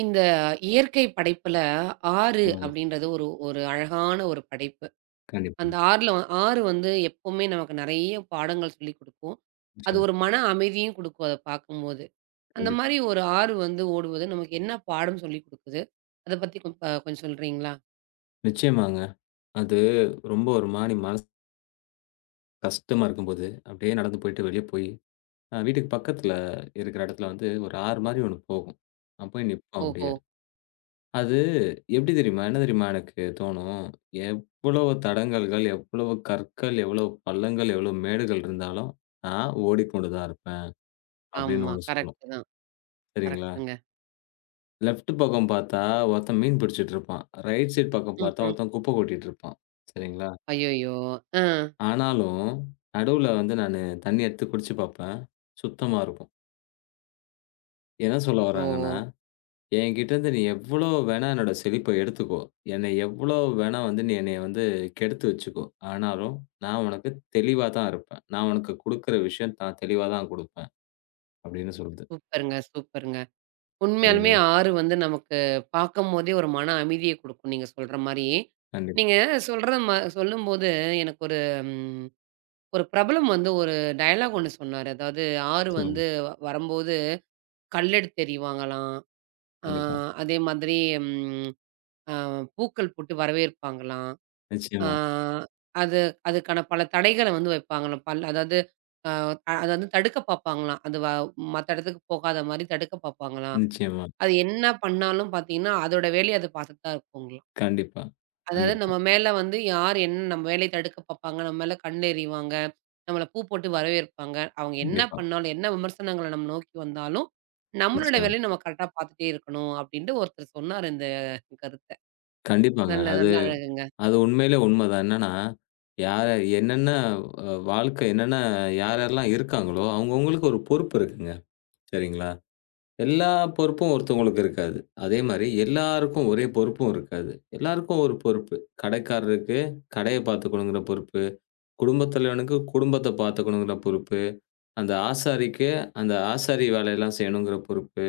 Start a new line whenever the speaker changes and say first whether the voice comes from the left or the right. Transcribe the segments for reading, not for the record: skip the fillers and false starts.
right: இந்த இயற்கை படைப்புல ஆறு
left: நிச்சயமாங்க.
right: அப்படின்றது ஒரு ஒரு அழகான ஒரு படைப்பு.
left: கண்டிப்பா.
right: அந்த ஆறுல ஆறு வந்து எப்பவுமே நமக்கு நெறைய பாடங்கள் சொல்லிக் குடுக்கும். அது
left: நிச்சயமா.
right: ஒரு மன அமைதியும் குடுக்கும் அத பார்க்கும்போது. அந்த
left: கண்டிப்பா.
right: மாரி ஒரு ஆறு வந்து ஓடுவது நமக்கு என்ன பாடம் சொல்லிக் குடுக்குது? அத பத்தி கொஞ்சம் சொல்றீங்களா?
left: நிச்சயமாங்க. அது ரொம்ப ஒரு மாரி மனசு கஷ்டமா இருக்கும்போது, அப்படியே நடந்து போயிட்டு வெளிய போய், வீட்டுக்கு பக்கத்துல இருக்கிற இடத்துல வந்து ஒரு ஆறு மாரி ஒண்ணு போகும். நான் போய் நிப்போம்
right: ஓஹோ!
left: அப்படியே. அது எப்படி தெரியுமா? என்ன தெரியுமா எனக்கு தோணும்? எவ்வளவு தடங்கல்கள், எவ்வளவு கற்கள், எவ்வளவு பள்ளங்கள், எவ்வளவு மேடுகள் இருந்தாலும், நான் ஓடிக்கொண்டு தான் இருப்பேன் அப்படின்னு
right: ஆமா,
left: ஒண்ணு சொல்லும்.
right: கரெக்ட்டு தான்.
left: சரிங்களா?
right: கரெக்ட்டுங்க.
left: லெஃப்ட் பக்கம் பார்த்தா ஒருத்தன் மீன் பிடிச்சிட்டு இருப்பான். ரைட் சைட் பக்கம் பார்த்தா
right: ம்ஹ்ம்.
left: ஒருத்தன் குப்பை கொட்டிட்டு இருப்பான். சரிங்களா?
right: அய்யய்யோ! ஆ.
left: ஆனாலும், நடுவுல வந்து நானு தண்ணீ எடுத்து குடிச்சு பாப்பேன். சுத்தமா இருக்கும். என்ன சொல்ல
right: ஓ!
left: வராங்கன்னா, என்கிட்டருந்து நீ எவ்வளோ வேணா என்னோட செழிப்ப எடுத்துக்கோ. என்னை எவ்வளோ வேணா வந்து நீ என்னைய வந்து கெடுத்து வச்சுக்கோ. ஆனாலும், நான் உனக்கு தெளிவா தான் இருப்பேன். நான் உனக்கு குடுக்குற விஷயம் தான் தெளிவா தான் குடுப்பேன். அப்படின்னு சொல்லுது.
right: சூப்பருங்க, சூப்பருங்க. உண்மையாலுமே
left: சரிங்களா?
right: ஆறு வந்து நமக்கு பார்க்கும்போதே ஒரு மன அமைதிய குடுக்கும், நீங்க சொல்ற மாரி.
left: கண்டிப்பா.
right: நீங்க சொல்ற ம சொல்லும்போது எனக்கு ஒரு ம் ஒரு பிரபலம் வந்து ஒரு டயலாக் ஒண்ணு சொன்னாரு. அதாவது ஆறு
left: சொல்லுங்க.
right: வந்து வரும்போது கல்லெடுத்து எறிவாங்களாம். ஆ
left: கண்டிப்பா.
right: அதே மாதிரி ம் அ பூக்கள் போட்டு வரவேற்பாங்களாம். ஆ
left: நிச்சயமா,
right: அது அதுக்கான பல தடைகள வந்து வைப்பாங்களாம். அதாவது அ அத வந்து தடுக்க பார்ப்பாங்களாம். அது வ மத்த இடத்துக்கு போகாத மாரி தடுக்க பார்ப்பாங்களாம்.
left: நிச்சயமா.
right: அது என்ன பண்ணாலும் பார்த்தீங்கன்னா, அதோட வேலைய அது பார்த்துட்டு தான் இருக்குங்களா.
left: கண்டிப்பா,
right: அதாவது
left: கண்டிப்பா,
right: நம்ம மேல வந்து யார் என்ன நம்ம வேலைய தடுக்க பார்ப்பாங்க, நம்ம மேல கண் எறிவாங்க, நம்மள பூ போட்டு வரவேற்பாங்க. அவங்க என்ன
left: கண்டிப்பா.
right: பண்ணாலும், என்ன விமர்சனங்கள நம்ம நோக்கி வந்தாலும், நம்மளோட
left: நிச்சயமா.
right: வேலைய நம்ம கரெக்ட்டா பார்த்துட்டே இருக்கணும் அப்டின்ட்டு ஒருத்தர் சொன்னாரு இந்த கருத்த.
left: கண்டிப்பாங்க.
right: நல்ல
left: அது
right: நல்ல அழகுங்க.
left: அது உண்மையிலே உண்மதான். என்னன்னா, யார் என்னென்ன அ வாழ்க்கை என்னென்ன யார் யாரெல்லாம் இருக்காங்களோ, அவங்கவங்களுக்கு ஒரு பொறுப்பு இருக்குங்க. சரிங்களா? எல்லா பொறுப்பும் ஒருத்தவங்களுக்கு இருக்காது. அதே மாரி எல்லாருக்கும் ஒரே பொறுப்பும் இருக்காது. எல்லாருக்கும் ஒரு பொறுப்பு. கடைக்காரருக்கு கடைய பார்த்துக்கணுங்கிற பொறுப்பு, குடும்பத் தலைவனுக்கு குடும்பத்த பார்த்துக்கணுங்கிற பொறுப்பு. அந்த ஆசாரிக்கு அந்த ஆசாரி வேலையெல்லாம் செய்யணுங்கிற பொறுப்பு.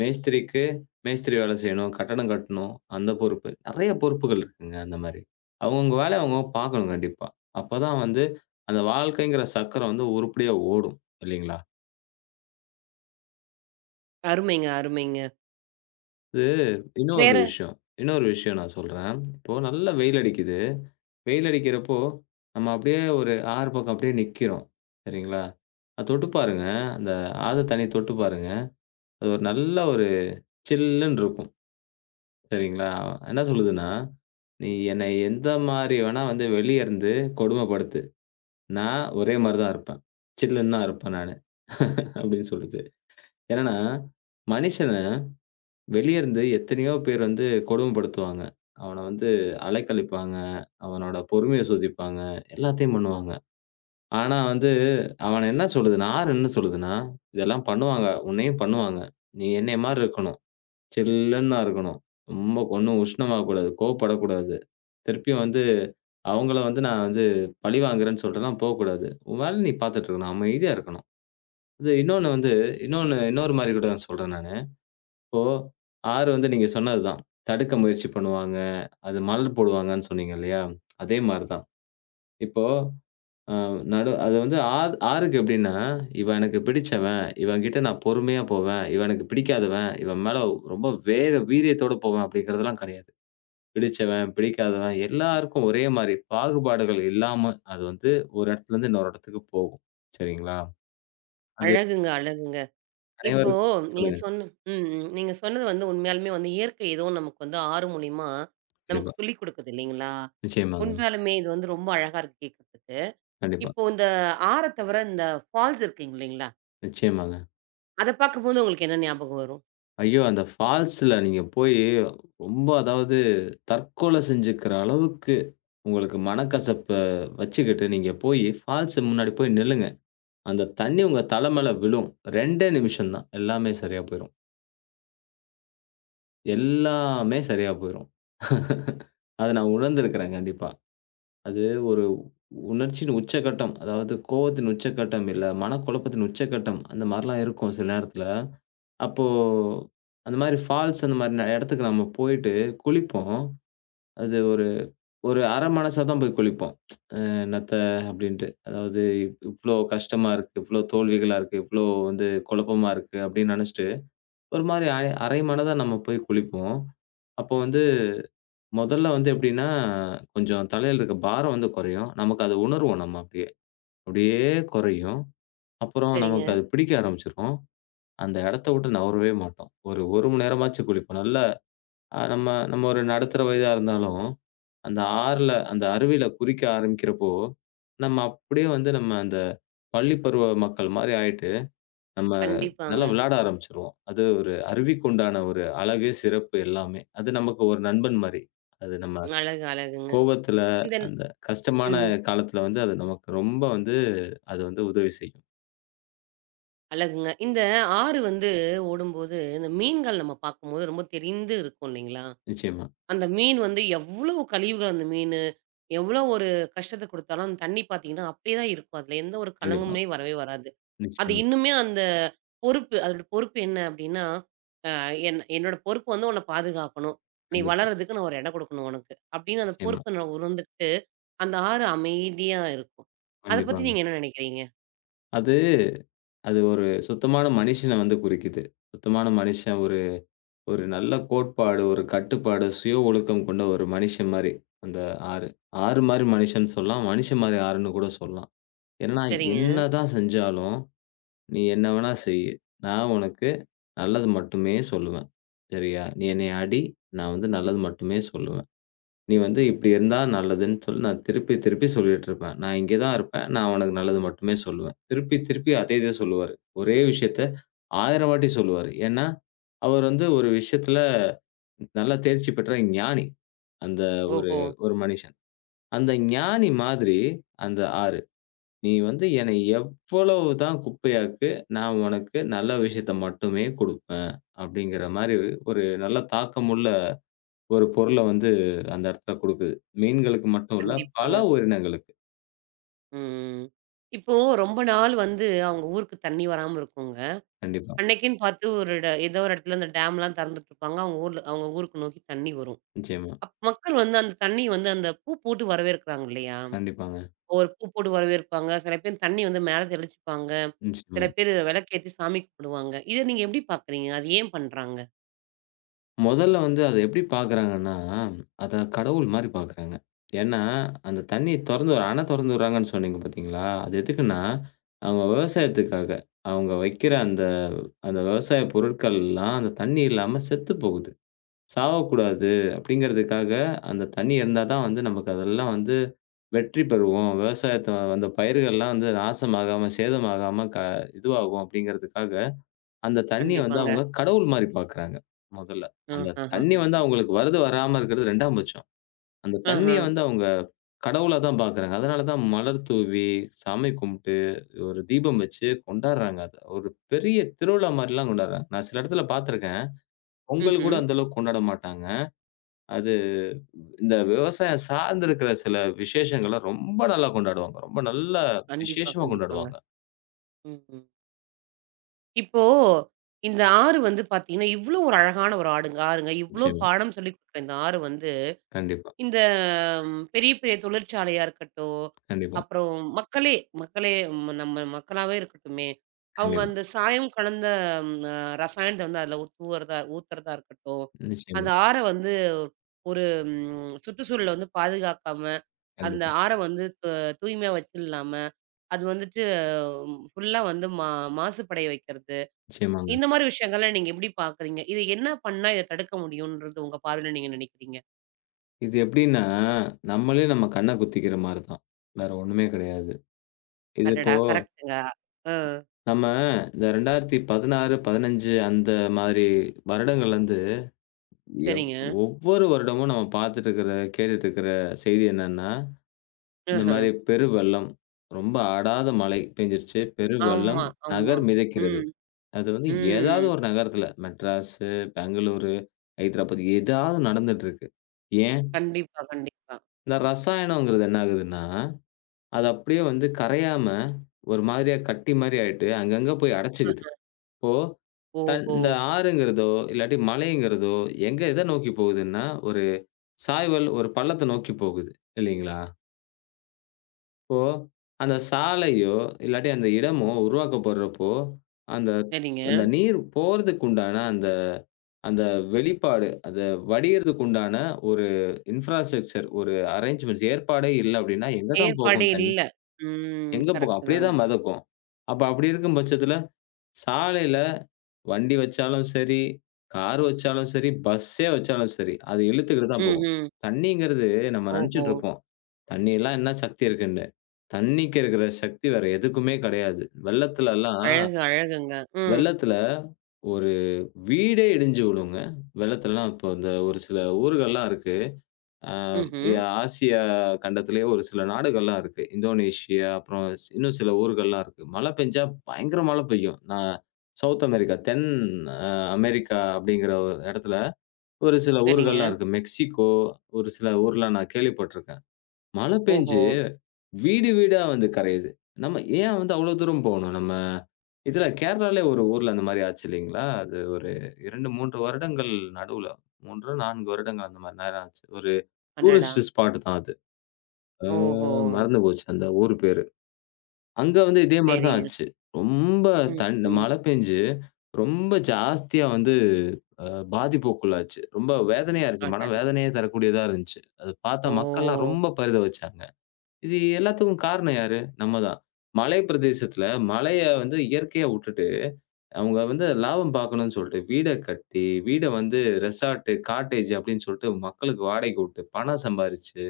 left: மேஸ்திரிக்கு மேஸ்திரி வேலை செய்யணும். கட்டடம் கட்டணும். அந்த பொறுப்பு. நெறைய பொறுப்புகள் இருக்குங்க அந்த மாரி. அவங்கவங்க வேலைய அவங்கவங்க பார்க்கணும் கண்டிப்பா. அப்பதான் வந்து அந்த வாழ்க்கைங்கிற சக்கரம் வந்து உருப்படியா ஓடும் இல்லைங்களா?
right: அருமைங்க, அருமைங்க.
left: இது இன்னொரு
right: வேற
left: விஷயம் இன்னொரு விஷயம் நான் சொல்றேன். இப்போ நல்ல வெயில் அடிக்குது. வெயில் அடிக்கிறப்போ நம்ம அப்படியே ஒரு ஆறு பக்கம் அப்படியே நிக்கிறோம். சரிங்களா? அத தொட்டு பாருங்க. அந்த ஆத்து தண்ணி தொட்டு பாருங்க. அது ஒரு நல்ல ஒரு சில்லுன்னு இருக்கும். சரிங்களா? என்ன சொல்லுதுன்னா, "நீ என்னை எந்த மாரி வேணா வந்து வெளிய இருந்து கொடுமைப்படுத்து. நான் ஒரே மாரி தான் இருப்பேன். சில்லுன்னு தான் இருப்பேன் நானு." அப்படின்னு சொல்லுது. என்னன்னா, மனுஷன வெளிய இருந்து எத்தனையோ பேர் வந்து கொடுமைப்படுத்துவாங்க. அவன வந்து அலைக்கழிப்பாங்க, அவனோட பொறுமைய சோதிப்பாங்க, எல்லாத்தையும் பண்ணுவாங்க. ஆனா வந்து அவன என்ன சொல்லுதுன்னா, ஆறு என்ன சொல்லுதுன்னா, "இதெல்லாம் பண்ணுவாங்க. உன்னையும் பண்ணுவாங்க. நீ என்னைய மாரி இருக்கணும். சில்லுன்னு தான் இருக்கணும். ரொம்ப ஒண்ணும் உஷ்ணமாகக்கூடாது. கோவப்படக்கூடாது. திருப்பியும் வந்து அவங்கள வந்து நான் வந்து பழி வாங்குறேன்னு சொல்லிட்டுலாம் போக்கூடாது. உன் வேல நீ பார்த்துட்டு இருக்கணும். அமைதியா இருக்கணும். இது இன்னொன்னு வந்து இன்னொன்னு இன்னொரு மாரி கூட நான் சொல்றேன் நானு. இப்போ 6 வந்து நீங்க சொன்னது தான். தடுக்க முயற்சி பண்ணுவாங்க. அது மலர் போடுவாங்கன்னு சொன்னீங்க இல்லையா? அதே மாரி தான். இப்போ அ நடு அது வந்து ஆ 6க்கு எப்படின்னா, இவன் எனக்கு பிடிச்சவன், இவன்கிட்ட நான் பொறுமையா போவேன், இவன் எனக்கு பிடிக்காதவன், இவன் மேல ரொம்ப வேக வீரியத்தோட போவேன் அப்படிங்கிறதெல்லாம் கிடையாது. பிடிச்சவன், பிடிக்காதவன் எல்லாருக்கும் ஒரே மாரி பாகுபாடுகள் இல்லாம அது வந்து ஒரு இடத்துலருந்து இன்னொரு இடத்துக்கு போகும். சரிங்களா? அது
right: அழகுங்க, அழகுங்க. இப்போ
left: அனைவருக்கும்.
right: நீங்க
left: சொல்லுங்க.
right: சொன்ன ம், ம். நீங்க சொன்னது வந்து உண்மையாலுமே வந்து இயற்கை ஏதோ நமக்கு வந்து ஆறு மூலியமா நமக்கு
left: கண்டிப்பா.
right: சொல்லிக் குடுக்குது இல்லைங்களா?
left: நிச்சயமாங்க.
right: உண்மையாலுமே இது வந்து ரொம்ப அழகா இருக்கு கேட்கறதுக்கு.
left: கண்டிப்பா.
right: இப்போ இந்த ஆற தவிர இந்த ஃபால்ஸ் இருக்குங்க இல்லைங்களா?
left: நிச்சயமாங்க.
right: அத பார்க்கும்போது உங்களுக்கு என்ன ஞாபகம் வரும்?
left: ஐயோ! அந்த ஃபால்ஸ்ல நீங்க போயி ரொம்ப அதாவது தற்கொலை செஞ்சுக்கிற அளவுக்கு உங்களுக்கு மனக்கசப்ப வச்சுக்கிட்டு நீங்க போயி ஃபால்ஸ் முன்னாடி போய் நில்லுங்க. அந்த தண்ணீ உங்க தல மேல விழும். 2டே நிமிஷம் தான். எல்லாமே சரியா போயிரும். எல்லாமே சரியா போயிரும். அத நான் உணர்ந்திருக்கிறேன் கண்டிப்பா. அது ஒரு உணர்ச்சியின் உச்சகட்டம். அதாவது கோவத்தின் உச்சகட்டம், இல்ல மனக்குழப்பத்தின் உச்சகட்டம் அந்த மாரிலாம் இருக்கும் சில நேரத்துல. அப்போ அந்த மாரி ஃபால்ஸ் அந்த மாரி இடத்துக்கு நம்ம போயிட்டு குளிப்போம். அது ஒரு ஒரு அரை மனசா தான் போய் குளிப்போம். என்னத்த அப்படின்ட்டு. அதாவது இவ்ளோ கஷ்டமா இருக்கு, இவ்ளோ தோல்விகளா இருக்கு, இவ்ளோ வந்து குழப்பமா இருக்கு அப்படின்னு நெனச்சுட்டு, ஒரு மாரி அரை அரை மனதா நம்ம போய் குளிப்போம். அப்போ வந்து மொதல்ல வந்து எப்படின்னா, கொஞ்சம் தலையில இருக்க பாரம் வந்து கொறையும். நமக்கு அத உணர்வோம் நம்ம அப்படியே. அப்படியே கொறையும். அப்புறம் நமக்கு
right: சரிங்க.
left: அது பிடிக்க ஆரம்பிச்சுரும். அந்த எடத்த விட்டு நகரவே மாட்டோம். ஒரு 1 மணி நேரமாச்சும் குளிப்போம். நல்லா நம்ம நம்ம ஒரு நடுத்தர வயதா இருந்தாலும் அந்த ஆறுல அந்த அருவியில குறிக்க ஆரம்பிக்கிறப்போ, நம்ம அப்படியே வந்து நம்ம அந்த பள்ளி பருவ மக்கள் மாரி ஆயிட்டு, நம்ம நல்லா
right: கண்டிப்பாங்க.
left: விளையாட ஆரம்பிச்சுருவோம். அது ஒரு அருவிக்கு உண்டான ஒரு அழகு, சிறப்பு எல்லாமே. அது நமக்கு ஒரு நண்பன் மாரி. அது நம்ம
right: அழகு, அழகுங்க.
left: கோவத்துல,
right: இந்த
left: அந்த கஷ்டமான
right: ம்.
left: காலத்துல வந்து அது நமக்கு ரொம்ப வந்து அது வந்து உதவி செய்யும்.
right: அழகுங்க. இந்த ஆறு வந்து ஓடும்போது, இந்த மீன்கள் நம்ம பார்க்கும்போது ரொம்ப தெரிந்து இருக்கும் இல்லைங்களா?
left: நிச்சயமா.
right: அந்த மீன் வந்து எவ்வளவு கழிவுகள் அந்த மீனு, எவ்வளோ ஒரு கஷ்டத்த குடுத்தாலும் அந்த தண்ணி பார்த்தீங்கன்னா, அப்படியே தான் இருக்கும். அதுல எந்த ஒரு
left: கண்டிப்பா.
right: கலங்கமே வரவே வராது. அது
left: நிச்சயமா.
right: இன்னுமே அந்த பொறுப்பு அதோட பொறுப்பு என்ன அப்படின்னா, அ என்னோட பொறுப்பு வந்து உன்ன பாதுகாக்கணும். நீ
left: கண்டிப்பா.
right: வளர்றதுக்கு நான் ஒரு இடம் கொடுக்கணும் உனக்கு. அப்படின்னு அந்த
left: நிச்சயமா.
right: பொறுப்ப நான் உணர்ந்துகிட்டு, அந்த ஆறு அமைதியா இருக்கும். அத பத்தி
left: கண்டிப்பாங்க.
right: நீங்க என்ன நினைக்கிறீங்க?
left: அது அது ஒரு சுத்தமான மனுஷன வந்து குறிக்குது. சுத்தமான மனுஷன். ஒரு ஒரு நல்ல கோட்பாடு, ஒரு கட்டுப்பாடு, சுய ஒழுக்கம் கொண்ட ஒரு மனுஷன் மாரி. அந்த ஆறு. ஆறு மாரி மனுஷன்னு சொல்லலாம். மனுஷன் மாரி ஆறுன்னு கூட சொல்லலாம். என்னன்னா,
right: சரிங்க.
left: என்னதான் செஞ்சாலும், நீ என்ன வேணா செய்யு. நான் உனக்கு நல்லது மட்டுமே சொல்லுவேன். சரியா? நீ என்னைய அடி, நான் வந்து நல்லது மட்டுமே சொல்லுவேன். நீ வந்து இப்படி இருந்தா நல்லதுன்னு சொல்லி நான் திருப்பி, திருப்பி சொல்லிட்டுருப்பேன். நான் இங்கே தான் இருப்பேன். நான் அவனுக்கு நல்லது மட்டுமே சொல்லுவேன். திருப்பி, திருப்பி அதே இத சொல்லுவாரு. ஒரே விஷயத்த 1000 வாட்டி சொல்லுவாரு. ஏன்னா, அவர் வந்து ஒரு விஷயத்துல நல்லா தேர்ச்சி பெற்ற ஞானி. அந்த ஒரு
right: ஓஹோ!
left: ஒரு மனுஷன். அந்த ஞானி மாதிரி அந்த ஆறு. நீ வந்து என்னை எவ்வளவு தான் குப்பையாக்கு, நான் உனக்கு நல்ல விஷயத்த மட்டுமே குடுப்பேன். அப்படிங்கிற மாரி ஒரு நல்ல தாக்கமுள்ள ஒரு பொருள வந்து அந்த இடத்துல குடுக்குது. மீன்களுக்கு மட்டும் இல்ல, பல
right: கண்டிப்பாங்க.
left: உயிரினங்களுக்கு.
right: ம். இப்போ ரொம்ப நாள் வந்து அவங்க ஊருக்கு தண்ணி வராம இருக்குங்க.
left: கண்டிப்பா.
right: அன்னைக்குன்னு பார்த்து ஒரு ஏதோ ஒரு இடத்துல அந்த டேம்லாம் திறந்துட்டுருப்பாங்க. அவங்க ஊர்ல அவங்க ஊருக்கு நோக்கி தண்ணி வரும்.
left: நிச்சயமா.
right: மக்கள் வந்து அந்த தண்ணி வந்து அந்த பூ போட்டு வரவேற்கிறாங்க இல்லையா?
left: கண்டிப்பாங்க.
right: ஒரு பூ போட்டு வரவேற்பாங்க. சில பேர் தண்ணி வந்து மேல தெளிச்சுப்பாங்க.
left: நிச்சயமா.
right: சில பேரு விளக்கேத்தி சாமி கும்பிடுவாங்க. இத நீங்க எப்படி பார்க்குறீங்க? அது ஏன் பண்றாங்க?
left: முதல்ல வந்து அத எப்படி பார்க்குறாங்கன்னா, அத கடவுள் மாரி பார்க்குறாங்க. ஏன்னா, அந்த தண்ணீய தொறந்து அணை தொறந்து விடுறாங்கன்னு சொன்னீங்க பார்த்தீங்களா? அது எதுக்குன்னா, அவங்க விவசாயத்துக்காக. அவங்க வைக்கிற அந்த அந்த விவசாய பொருட்கள்லாம் அந்த தண்ணி இல்லாம செத்து போகுது. சாவக்கூடாது அப்படிங்கிறதுக்காக, அந்த தண்ணி இருந்தா தான் வந்து நமக்கு அதெல்லாம் வந்து வெற்றி பெறுவோம். விவசாயத்த அந்த பயிர்கள்லாம் வந்து நாசமாகாம, சேதமாகாம இதுவாகும் அப்படிங்கிறதுக்காக, அந்த தண்ணிய வந்து
right: கண்டிப்பாங்க.
left: அவங்க கடவுள் மாரி பார்க்குறாங்க, முதல்ல. அந்த தண்ணி
right: ஆஹஹஹ.
left: வந்து அவங்களுக்கு வருது, வராம இருக்கிறது 2ஆம் பட்சம். அந்த
right: ஆஹா.
left: தண்ணிய வந்து அவங்க கடவுளா தான் பார்க்குறாங்க. அதனால தான் மலர் தூவி, சாமி கும்பிட்டு, ஒரு தீபம் வச்சு கொண்டாடுறாங்க அத. ஒரு பெரிய திருவிழா மாரிலாம் கொண்டாடுறாங்க. நான் சில இடத்துல பார்த்துருக்கேன். பொங்கல் கூட
right: ம்ஹ்ம்.
left: அந்த அளவுக்கு கொண்டாட மாட்டாங்க. அது இந்த விவசாயம் சார்ந்திருக்கிற சில விசேஷங்கள ரொம்ப நல்லா கொண்டாடுவாங்க. ரொம்ப நல்லா
right: கண்டிப்பா,
left: விசேஷமா
right: கண்டிப்பாங்க.
left: கொண்டாடுவாங்க.
right: ம்ஹ்ம். இப்போ இந்த ஆறு வந்து பார்த்தீங்கன்னா, இவ்ளோ ஒரு அழகான ஒரு ஆடுங்க ஆறுங்க. இவ்ளோ
left: நிச்சயமா.
right: பாடம் சொல்லிக் குடுக்குற இந்த ஆறு வந்து
left: கண்டிப்பா,
right: இந்த பெரிய, பெரிய தொழிற்சாலையா இருக்கட்டும்,
left: கண்டிப்பா,
right: அப்புறம் மக்களே மக்களே நம்ம மக்களாவே இருக்கட்டுமே, அவங்க
left: கண்டிப்பா.
right: அந்த சாயம் கலந்த அ ரசாயனத்த வந்து அதில தூவுறதா ஊத்துறதா இருக்கட்டும், அந்த
left: நிச்சயமா,
right: ஆற வந்து ஒரு சுற்றுச்சூழல வந்து பாதுகாக்காம, அந்த
left: கண்டிப்பா.
right: ஆற வந்து தூய்மையா வச்சில்லாம, அது வந்துட்டு ஃபுல்லா வந்து மாசுபடைய வைக்கிறது.
left: நிச்சயமாங்க.
right: இந்த மாரி விஷயங்கள்லாம் நீங்க எப்படி பார்க்குறீங்க? இது என்ன பண்ணா இத தடுக்க முடியும்ன்றது உங்க பார்வையில நீங்க நினைக்கிறீங்க?
left: இது எப்படின்னா, நம்மளே நம்ம கண்ண குத்திக்கிற மாரி தான். வேற ஒண்ணுமே கிடையாது. இது இப்போ
right: அடடா! கரெக்ட்டுங்க. அ.
left: நம்ம இந்த 2016, 15 அந்த மாதிரி வருடங்கள்லருந்து எவ்
right: சரிங்க.
left: ஒவ்வொரு வருடமும் நம்ம பார்த்துட்டு இருக்கிற, கேட்டுட்டு இருக்கிற செய்தி என்னன்னா, இந்த
right: ஆஹா.
left: மாரி பெருவெள்ளம், ரொம்ப அடாத மழை பெஞ்சிருச்சு.
right: ஆமா,
left: பெருவெள்ளம்,
right: ஆமா.
left: நகர் மிதக்கிறது.
right: ம்,
left: அது வந்து ஏதாவது
right: ம்.
left: ஒரு நகரத்துல மெட்ராஸு, பெங்களூரு, ஹைதராபாத் ஏதாவது நடந்துட்டு இருக்கு. ஏன்?
right: கண்டிப்பா, கண்டிப்பா.
left: இந்த ரசாயனம்ங்கிறது என்ன ஆகுதுன்னா, அது அப்படியே வந்து கரையாம ஒரு மாதிரியா கட்டி மாரி ஆயிட்டு அங்கங்க போய் அடைச்சுக்குது.
right: ஆஹா.
left: இப்போ
right: ஓஹோ!
left: இந்த ஆறுங்கிறதோ, இல்லாட்டி மலைங்கிறதோ எங்க எத நோக்கி போகுதுன்னா, ஒரு சாய்வல், ஒரு பள்ளத்த நோக்கி போகுது இல்லீங்களா? இப்போ அந்த சாலையோ, இல்லாட்டி அந்த இடமோ உருவாக்கப்படுறப்போ, அந்த
right: சரிங்க.
left: அந்த நீர் போறதுக்கு உண்டான அந்த அந்த வெளிப்பாடு, அத வடியிறதுக்கு உண்டான ஒரு இன்ஃப்ராஸ்ட்ரக்சர், ஒரு அரேஞ்ச்மென்ட்ஸ் ஏற்பாடே இல்ல அப்டின்னா, எங்க தான்
right: ஏற்பாடே
left: போகும் தண்ணி?
right: இல்ல. ம்.
left: எங்க போகும்?
right: கரெக்ட்
left: அப்டியே
right: தாங்க.
left: தான் மெதக்கும். அப்ப அப்டி இருக்கும் பட்சத்துல சாலையில வண்டி வச்சாலும் சரி, கார் வச்சாலும் சரி, பஸ்ஸே வச்சாலும் சரி, அது இழுத்துக்கிட்டு தான் போகும்.
right: ம்ஹ்ம்.
left: தண்ணீங்கிறது நம்ம
right: ஓஹோ!
left: நெனச்சுட்டு இருப்போம். தண்ணிலாம் என்ன சக்தி இருக்குன்னு. தண்ணிக்கு இருக்கிற சக்தி வேற எதுக்குமே கெடையாது. வெள்ளத்துலலாம்
right: அழகு, அழகுங்க. ம்.
left: வெள்ளத்துல ஒரு வீடே இடிஞ்சு விழுங்க. வெள்ளத்துலலாம் இப்போ இந்த ஒரு சில ஊர்கள்லாம் இருக்கு. அ
right: ம்ஹ்ம்.
left: ஆசியா கண்டத்திலேயே ஒரு சில நாடுகள்லாம் இருக்கு. இந்தோனேஷியா, அப்புறம் இன்னும் சில ஊர்கள்லாம் இருக்கு. மழை பெஞ்சா பயங்கர மழை பெய்யும். நான் சவுத் அமெரிக்கா, தென் அ அமெரிக்கா அப்படிங்கிற ஒரு இடத்துல ஒரு சில
right: சரிங்க.
left: ஊர்கள்லாம் இருக்கு. மெக்சிகோ ஒரு சில ஊர்லாம் நான் கேள்விப்பட்டுருக்கேன். மழை
right: ஓஹோ!
left: பெஞ்சு வீடு வீடா வந்து கரையுது. நம்ம ஏன் வந்து அவ்வளோ தூரம் போணும்? நம்ம இதில கேரளாலே ஒரு ஊர்ல அந்த மாரி ஆச்சு இல்லைங்களா? அது ஒரு 2, 3 வருடங்கள் நடுவுல 3, 4 வருடங்கள் அந்த மாரி நேரம் ஆச்சு. ஒரு
right: அடடா!
left: டூரிஸ்ட் ஸ்பாட் தான் அது. ஆ
right: ஓஹோ!
left: மறந்து போச்சு அந்த ஊர் பேரு. அங்க வந்து இதே மாரி தான்
right: சரிங்க.
left: ஆச்சு. ரொம்ப
right: ம், ம்.
left: மழை பெஞ்சு ரொம்ப ஜாஸ்தியா வந்து அ பாதிப்புக்குள்ளாச்சு. ரொம்ப வேதனையா இருந்துச்சு.
right: அடடா!
left: மனவேதனையே தரக்கூடியதா இருந்துச்சு. அத பார்த்தா
right: ஓ!
left: மக்கள்லாம் ரொம்ப பரிதவிச்சாங்க. இது எல்லாத்துக்கும் காரணம் யாரு? நம்ம தான். மலை பிரதேசத்துல மழைய வந்து இயற்கையா உட்டுட்டு, அவங்க வந்து லாபம் பார்க்கணும்னு சொல்ட்டு வீட கட்டி, வீட வந்து ரெசார்ட்டு, காட்டேஜ் அப்டின்னு சொல்ட்டு மக்களுக்கு வாடகைக்கு உட்டு பணம் சம்பாரிச்சு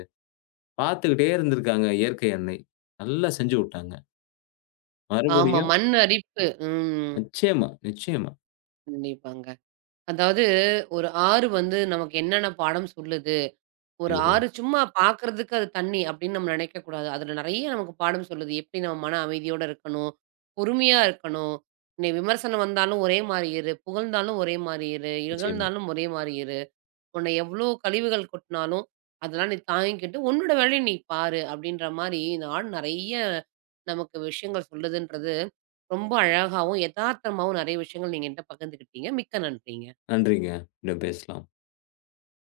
left: பார்த்துக்கிட்டே இருந்திருக்காங்க இயற்கை அன்னை. நல்லா செஞ்சு வுட்டாங்க.
right: ஆமா.
left: மறுபடியும்
right: மண் அரிப்பு. ம்.
left: நிச்சயமா, நிச்சயமா.
right: கண்டிப்பாங்க. அதாவது ஒரு ஆறு வந்து நமக்கு என்னென்ன பாடம் சொல்லுது? ஒரு
left: கண்டிப்பாங்க.
right: ஆறு சும்மா பார்க்கறதுக்கு அது தண்ணி அப்படின்னு நம்ம நினைக்கக்கூடாது. அதுல நெறைய நமக்கு பாடம் சொல்லுது. எப்படி நம்ம மன அமைதியோட இருக்கணும், பொறுமையா இருக்கணும். உன்னை விமர்சனம் வந்தாலும் ஒரே மாரி இரு, புகழ்ந்தாலும் ஒரே மாரி இரு,
left: நிச்சயமா.
right: இகழ்ந்தாலும் ஒரே மாரி இரு. உன்னை எவ்ளோ கழிவுகள் கொட்டினாலும் அதெல்லாம் நீ தாங்கிக்கிட்டு உன்னோட வேலைய நீ பாரு அப்படின்ற மாரி இந்த ஆடு நெறைய நமக்கு விஷயங்கள் சொல்லுதுன்றது ரொம்ப அழகாவும், எதார்த்தமாவும் நெறைய விஷயங்கள் நீங்க என்ட்ட பகிர்ந்துக்கிட்டீங்க. மிக்க நன்றிங்க.
left: நன்றிங்க. இன்னும் பேசலாம்.